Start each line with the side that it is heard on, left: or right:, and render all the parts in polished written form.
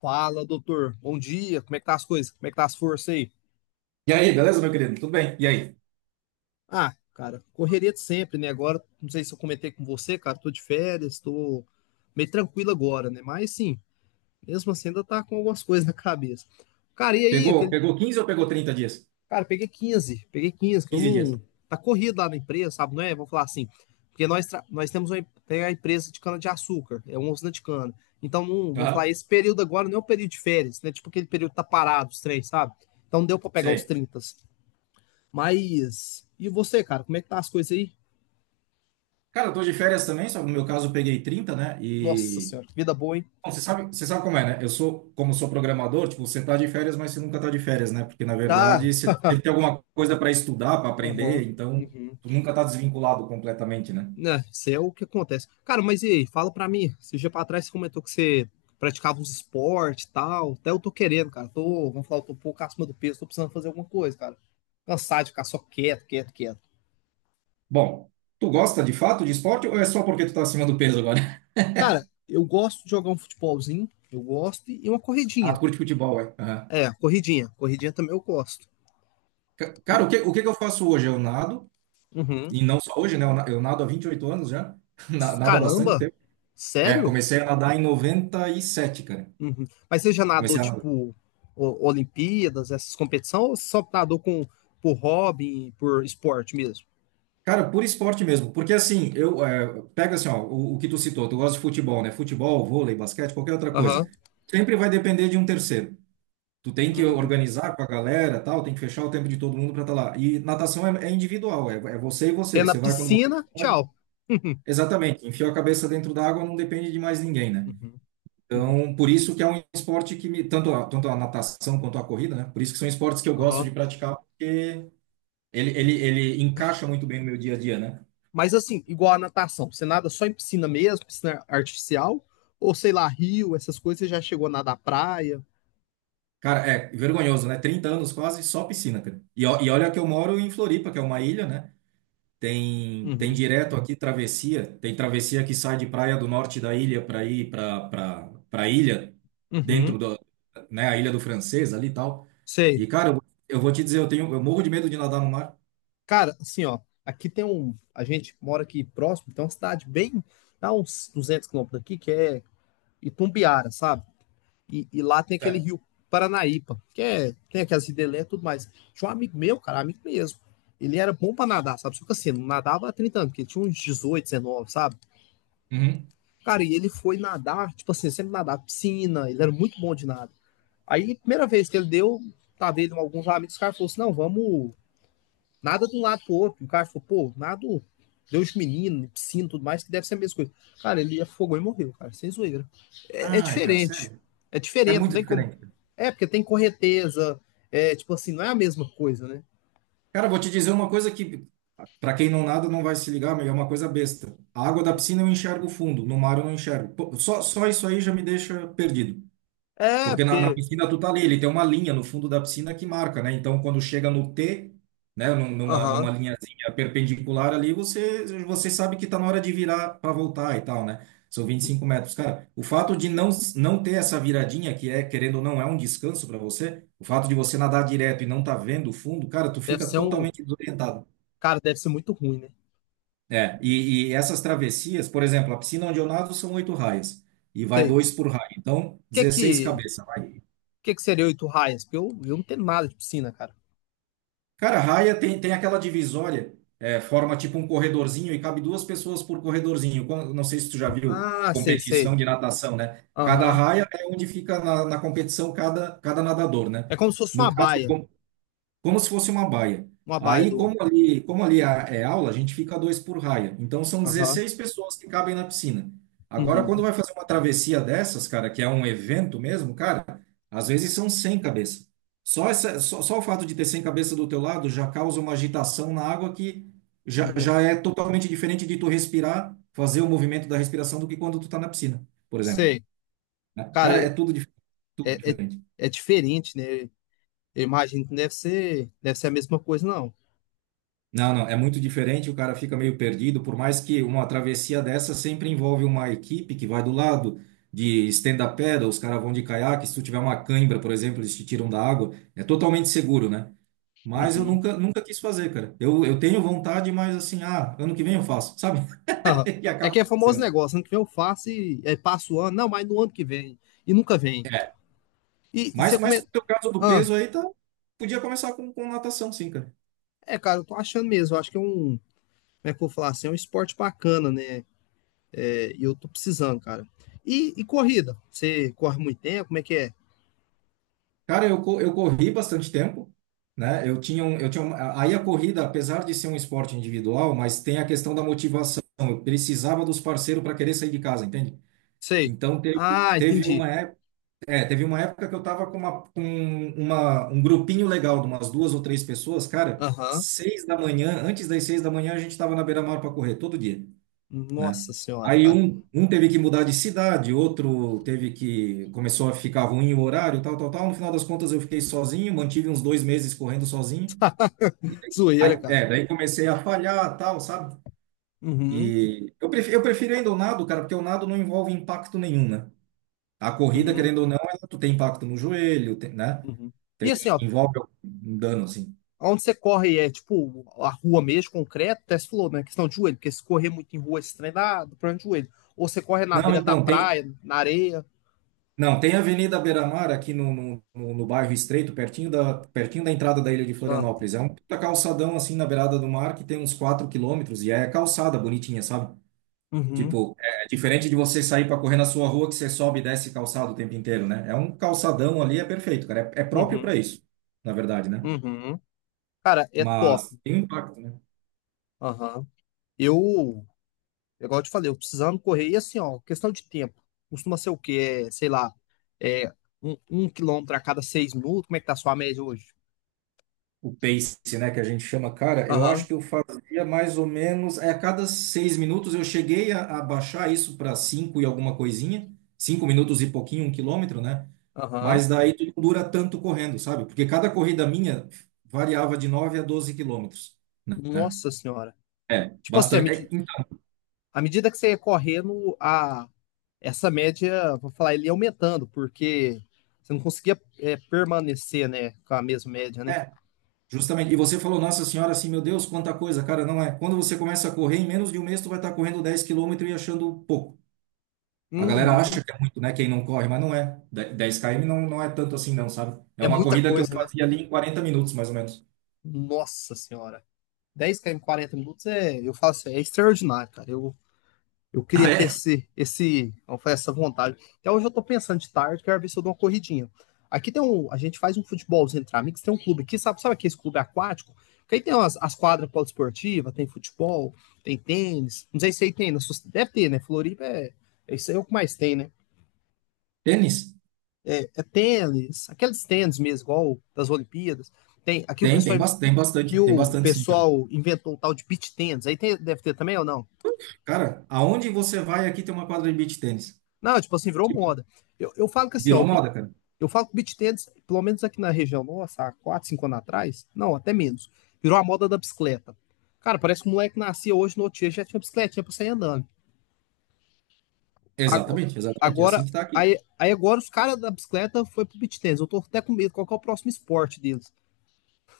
left: Fala, doutor. Bom dia. Como é que tá as coisas? Como é que tá as forças aí?
right: E aí, beleza, meu querido? Tudo bem? E aí?
left: Ah, cara, correria de sempre, né? Agora, não sei se eu comentei com você, cara, tô de férias, tô meio tranquilo agora, né? Mas sim, mesmo assim ainda tá com algumas coisas na cabeça. Cara, e aí,
right: Pegou,
left: aquele,
right: pegou 15 ou pegou 30 dias?
left: cara, peguei 15, peguei 15. Que eu
right: 15 dias.
left: não tá corrido lá na empresa, sabe? Não é? Vou falar assim, porque nós temos tem a empresa de cana-de-açúcar, é uma usina de cana. Então, não, vamos falar,
right: Aham,
left: esse período agora não é o período de férias, né? Tipo aquele período que tá parado os três, sabe? Então, não deu pra pegar os
right: sei.
left: 30. Mas. E você, cara, como é que tá as coisas aí?
right: Cara, eu tô de férias também, só que no meu caso eu peguei 30, né?
left: Nossa senhora, que vida boa, hein?
right: Bom, você sabe como é, né? Como sou programador, tipo, você tá de férias, mas você nunca tá de férias, né? Porque, na
left: Tá.
right: verdade, você sempre tem alguma coisa para estudar, para
left: Aham.
right: aprender, então
left: Uhum.
right: tu nunca tá desvinculado completamente, né?
left: Né, isso é o que acontece. Cara, mas e aí, fala pra mim. Esse dia pra trás você comentou que você praticava uns esportes e tal. Até eu tô querendo, cara. Tô, vamos falar, eu tô um pouco acima do peso, tô precisando fazer alguma coisa, cara. Cansado de ficar só quieto, quieto, quieto.
right: Bom, tu gosta de fato de esporte ou é só porque tu tá acima do peso agora?
left: Cara, eu gosto de jogar um futebolzinho, eu gosto, e uma
right: Ah,
left: corridinha.
right: tu curte futebol, é? Aham.
left: É, corridinha. Corridinha também eu gosto.
right: Ca-
left: E-
right: Cara, o que que eu faço hoje? Eu nado.
left: uhum.
right: E não só hoje, né? Eu nado há 28 anos já, nado há bastante
left: Caramba,
right: tempo. É,
left: sério?
right: comecei a nadar em 97, cara.
left: Uhum. Mas seja nadou,
right: Comecei a nadar.
left: tipo, Olimpíadas, essas competições, ou só nadou com, por hobby, por esporte mesmo?
right: Cara, por esporte mesmo, porque assim, pega assim, ó, o que tu citou, tu gosta de futebol, né? Futebol, vôlei, basquete, qualquer outra coisa.
left: Aham.
right: Sempre vai depender de um terceiro. Tu tem que
left: Hum.
right: organizar com a galera, tal, tem que fechar o tempo de todo mundo para estar lá. E natação é individual, é você e você,
left: É na
right: você vai quando você
left: piscina,
right: pode.
left: tchau.
right: Exatamente, enfiou a cabeça dentro da água, não depende de mais ninguém, né?
left: Uhum. Uhum. Uhum.
right: Então, por isso que é um esporte tanto a, natação quanto a corrida, né? Por isso que são esportes que eu gosto de
left: Aham.
right: praticar, porque ele encaixa muito bem no meu dia a dia, né?
left: Mas assim, igual a natação, você nada só em piscina mesmo, piscina artificial, ou sei lá, rio, essas coisas, você já chegou a nadar praia?
right: Cara, é vergonhoso, né? 30 anos quase, só piscina, cara. E olha que eu moro em Floripa, que é uma ilha, né? Tem
left: Uhum.
right: direto aqui travessia, tem travessia que sai de praia do norte da ilha para ir para ilha dentro
left: Uhum.
right: da, né, a ilha do Francês ali e tal.
left: Sei.
right: E cara, eu vou te dizer, eu morro de medo de nadar no mar.
left: Cara, assim, ó, aqui tem um. A gente mora aqui próximo, tem uma cidade bem. Dá uns 200 km daqui, que é Itumbiara, sabe? E lá tem aquele
right: Sério.
left: rio Paranaípa, que é, tem aquelas ridelé tudo mais. Tinha um amigo meu, cara, amigo mesmo. Ele era bom pra nadar, sabe? Só que assim, não nadava há 30 anos, porque ele tinha uns 18 19, sabe? Cara, e ele foi nadar, tipo assim, sempre nadar piscina, ele era muito bom de nada. Aí, primeira vez que ele deu, tava ele com alguns amigos, o cara falou assim, não, vamos, nada de um lado pro outro. O cara falou, pô, nada, Deus menino, piscina, tudo mais, que deve ser a mesma coisa. Cara, ele afogou e morreu, cara, sem zoeira é
right: Ai, cara,
left: diferente.
right: sério?
left: É
right: É
left: diferente, não
right: muito
left: tem como.
right: diferente.
left: É, porque tem correnteza. É, tipo assim, não é a mesma coisa, né?
right: Cara, vou te dizer uma coisa que, para quem não nada, não vai se ligar, mas é uma coisa besta. A água da
left: Hum.
right: piscina eu enxergo fundo, no mar eu não enxergo. Pô, só isso aí já me deixa perdido.
left: É,
right: Porque na
left: porque.
right: piscina tu tá ali, ele tem uma linha no fundo da piscina que marca, né? Então quando chega no T, né, num- numa,
left: Aham.
right: numa linhazinha perpendicular ali, você sabe que tá na hora de virar para voltar e tal, né? São 25 metros. Cara, o fato de não ter essa viradinha, que é, querendo ou não, é um descanso para você, o fato de você nadar direto e não tá vendo o fundo, cara, tu
left: Deve
right: fica
left: ser um.
right: totalmente desorientado.
left: Cara, deve ser muito ruim, né?
right: É, e essas travessias, por exemplo, a piscina onde eu nado são oito raias, e vai
left: Sei.
right: dois por raia, então 16
left: O
right: cabeças, vai.
left: que que seria oito raias? Porque eu não tenho nada de piscina, cara.
right: Cara, a raia tem aquela divisória, forma tipo um corredorzinho e cabe duas pessoas por corredorzinho. Não sei se tu já viu
left: Ah, sei, sei.
right: competição de natação, né? Cada
left: Aham.
right: raia é onde fica na competição cada nadador, né?
left: É como se fosse
right: No
left: uma
right: caso,
left: baia.
right: como se fosse uma baia.
left: Uma baia
right: Aí,
left: do.
right: como ali é aula, a gente fica dois por raia. Então, são
left: Aham.
right: 16 pessoas que cabem na piscina. Agora, quando
left: Uhum.
right: vai fazer uma travessia dessas, cara, que é um evento mesmo, cara, às vezes são 100 cabeças. Só o fato de ter 100 cabeças do teu lado já causa uma agitação na água que já,
left: Uhum.
right: já é totalmente diferente de tu respirar, fazer o movimento da respiração do que quando tu tá na piscina, por exemplo.
left: Sei.
right: Né?
left: Cara,
right: Cara, é tudo
left: é, é,
right: diferente.
left: é diferente, né? Eu imagino que não deve ser, deve ser a mesma coisa, não.
right: Não, não, é muito diferente, o cara fica meio perdido, por mais que uma travessia dessa sempre envolve uma equipe que vai do lado de stand-up paddle, os caras vão de caiaque, se tu tiver uma cãibra, por exemplo, eles te tiram da água, é totalmente seguro, né? Mas eu
left: Uhum.
right: nunca, nunca quis fazer, cara. Eu tenho vontade, mas assim, ano que vem eu faço, sabe?
left: Aham.
right: E
left: É
right: acaba
left: que é
right: não
left: famoso
right: fazendo.
left: negócio, ano que vem eu faço e aí passa o ano, não, mas no ano que vem, e nunca vem.
right: É.
left: E você
right: Mas
left: come...
right: no teu caso do
left: Ah,
right: peso aí, tá, podia começar com, natação, sim, cara.
left: é, cara, eu tô achando mesmo, eu acho que é um, como é que eu vou falar assim, é um esporte bacana, né? É, e eu tô precisando, cara. E corrida, você corre muito tempo, como é que é?
right: Cara, eu corri bastante tempo, né? Eu tinha um, eu tinha uma, aí a corrida, apesar de ser um esporte individual, mas tem a questão da motivação. Eu precisava dos parceiros para querer sair de casa, entende?
left: Sei.
right: Então teve,
left: Ah,
right: teve
left: entendi.
right: uma época que eu tava um grupinho legal de umas duas ou três pessoas, cara,
left: Aham.
right: 6 da manhã, antes das 6 da manhã a gente tava na beira-mar para correr todo dia, né?
left: Nossa senhora,
right: Aí
left: cara.
right: um teve que mudar de cidade, outro teve que começou a ficar ruim o horário, tal, tal, tal. No final das contas eu fiquei sozinho, mantive uns 2 meses correndo sozinho. E
left: Zoeira,
right: aí,
left: cara.
right: daí comecei a falhar, tal, sabe?
left: Uhum,
right: E eu prefiro ainda o nado, cara, porque o nado não envolve impacto nenhum, né? A corrida,
left: uhum,
right: querendo ou não, tu tem impacto no joelho, né?
left: uhum. E assim,
right: Tem,
left: ó,
right: envolve um dano, assim.
left: onde você corre é tipo a rua mesmo, concreto, até se falou, né? Questão de joelho, porque se correr muito em rua, esse trem dá problema de joelho. Ou você corre na
right: Não,
left: beira da
right: então, tem,
left: praia, na areia.
right: Não, tem a Avenida Beira-Mar aqui no bairro Estreito, pertinho da entrada da ilha de
left: Ah,
right: Florianópolis. É um puta calçadão assim na beirada do mar que tem uns 4 quilômetros e é calçada bonitinha, sabe?
left: uhum,
right: Tipo, é diferente de você sair para correr na sua rua que você sobe e desce calçado o tempo inteiro, né? É um calçadão ali, é perfeito, cara. É próprio
left: uhum,
right: para isso, na verdade, né?
left: uhum. Cara, é top.
right: Mas tem um impacto, né?
left: Aham. Eu, igual eu te falei, eu precisando correr, e assim, ó, questão de tempo. Costuma ser o quê? É, sei lá, é um quilômetro a cada 6 minutos. Como é que tá a sua média hoje?
right: O pace, né, que a gente chama, cara, eu acho
left: Aham,
right: que eu fazia mais ou menos, a cada 6 minutos eu cheguei a baixar isso para 5 e alguma coisinha, 5 minutos e pouquinho, 1 quilômetro, né?
left: aham.
right: Mas daí tu não dura tanto correndo, sabe? Porque cada corrida minha variava de 9 a 12 quilômetros, né?
left: Nossa senhora.
right: É,
left: Tipo assim, a
right: bastante.
left: minha.
right: É, então,
left: À medida que você ia correndo, a, essa média, vou falar, ele ia aumentando, porque você não conseguia é, permanecer, né, com a mesma média, né?
right: é, justamente. E você falou, Nossa Senhora, assim, meu Deus, quanta coisa, cara, não é. Quando você começa a correr, em menos de um mês tu vai estar correndo 10 quilômetros e achando pouco. A galera
left: Uhum.
right: acha que é muito, né? Quem não corre, mas não é. 10 km não, não é tanto assim, não, sabe? É
left: É
right: uma
left: muita
right: corrida que eu
left: coisa, né?
right: fazia ali em 40 minutos, mais ou menos.
left: Nossa senhora. 10 km em 40 minutos é, eu falo assim, é extraordinário, cara. Eu
right: Ah,
left: queria ter
right: é?
left: esse, vamos falar, essa vontade. Até hoje eu tô pensando de tarde, quero ver se eu dou uma corridinha. Aqui tem um, a gente faz um futebolzinho entre amigos, tem um clube aqui, sabe, sabe aqui esse clube aquático? Que aí tem umas, as quadras poliesportivas, tem futebol, tem tênis, não sei se aí tem, deve ter, né? Floripa é, é isso aí é o que mais tem, né?
right: Tênis?
left: É tênis, aqueles tênis mesmo, igual das Olimpíadas. Tem, aqui o
right: Tem, tem,
left: pessoal
right: bas- tem
left: que
right: bastante, tem
left: o
right: bastante sim, cara.
left: pessoal inventou o tal de beach tênis, aí tem, deve ter também ou não?
right: Cara, aonde você vai aqui tem uma quadra de beach tênis.
left: Não, tipo assim, virou
right: Tipo,
left: moda. Eu falo que assim, ó,
right: virou
left: o
right: moda, cara.
left: eu falo que o beach tennis, pelo menos aqui na região nossa, há 4, 5 anos atrás, não, até menos, virou a moda da bicicleta. Cara, parece que o moleque nascia hoje no outro dia, já tinha bicicletinha pra sair andando. Ago-
right: Exatamente, exatamente. É assim
left: Agora,
right: que tá aqui.
left: aí agora os caras da bicicleta foi pro beach tennis. Eu tô até com medo, qual que é o próximo esporte deles?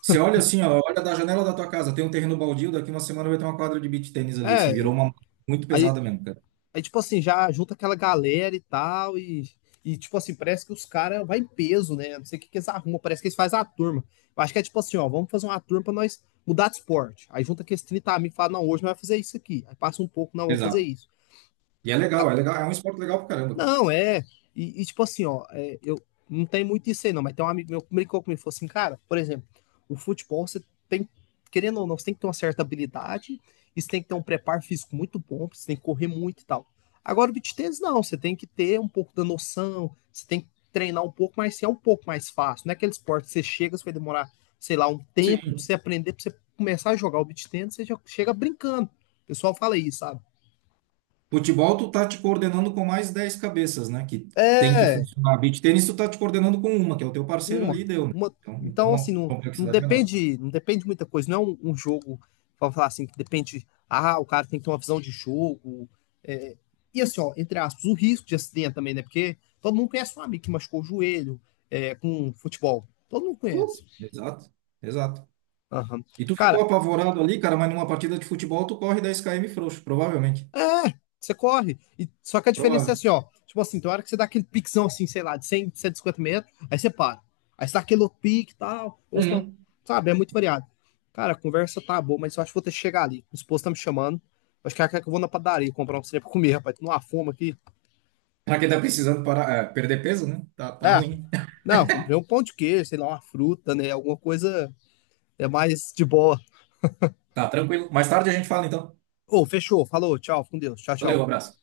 right: Você olha assim, ó, olha da janela da tua casa, tem um terreno baldio, daqui uma semana vai ter uma quadra de beach tênis ali, assim, virou
left: É,
right: uma muito
left: aí,
right: pesada mesmo, cara.
left: Aí tipo assim, já junta aquela galera e tal, e tipo assim, parece que os caras vai em peso, né? Não sei o que, que eles arrumam, parece que eles fazem a turma. Eu acho que é tipo assim, ó, vamos fazer uma turma pra nós mudar de esporte. Aí junta aqueles 30 amigos e fala, não, hoje nós vamos fazer isso aqui. Aí passa um pouco, não, vamos fazer
right: Exato.
left: isso.
right: E é legal, é um esporte legal pra caramba, cara.
left: Não, é. E, tipo assim, ó, é, eu não tem muito isso aí, não, mas tem um amigo meu que brincou comigo, falou assim, cara, por exemplo, o futebol você tem, querendo ou não, você tem que ter uma certa habilidade, e você tem que ter um preparo físico muito bom, você tem que correr muito e tal. Agora, o beach tennis, não, você tem que ter um pouco da noção, você tem que treinar um pouco, mas é um pouco mais fácil. Não é aquele esporte que você chega, você vai demorar, sei lá, um tempo pra
right: Sim.
left: você aprender, pra você começar a jogar o beach tennis, você já chega brincando. O pessoal fala isso, sabe?
right: Futebol, tu tá te coordenando com mais 10 cabeças, né? Que tem que
left: É,
right: funcionar. Beach tênis, tu tá te coordenando com uma, que é o teu parceiro
left: uma,
right: ali, e deu, né?
left: uma.
right: Então,
left: Então, assim,
right: então,
left: não, não
right: complexidade menor.
left: depende, não depende de muita coisa. Não é um jogo, vamos falar assim, que depende. Ah, o cara tem que ter uma visão de jogo. É. E assim, ó, entre aspas, o risco de acidente também, né? Porque todo mundo conhece um amigo que machucou o joelho é, com futebol. Todo mundo
right: Putz.
left: conhece.
right: Exato, exato.
left: Aham.
right: E tu ficou
left: Cara,
right: apavorado ali, cara, mas numa partida de futebol tu corre 10 km frouxo, provavelmente.
left: é, você corre. E, só que a diferença é
right: Provável.
left: assim, ó. Tipo assim, tem hora que você dá aquele piquezão assim, sei lá, de 100, 150 metros, aí você para. Aí você dá aquele outro pique e tal, ou se não,
right: Uhum.
left: sabe, é muito variado. Cara, a conversa tá boa, mas eu acho que vou ter que chegar ali. O esposo tá me chamando. Acho que ela quer que eu vou na padaria comprar um trem pra comer, rapaz. Tô numa fome aqui.
right: Pra quem tá precisando parar, perder peso, né? Tá, tá
left: É,
right: ruim.
left: não, eu comprei um pão de queijo, sei lá, uma fruta, né? Alguma coisa é mais de boa.
right: Tá tranquilo. Mais tarde a gente fala, então.
left: Ô, fechou, falou, tchau, fica com Deus, tchau,
right: Valeu,
left: tchau.
right: abraço.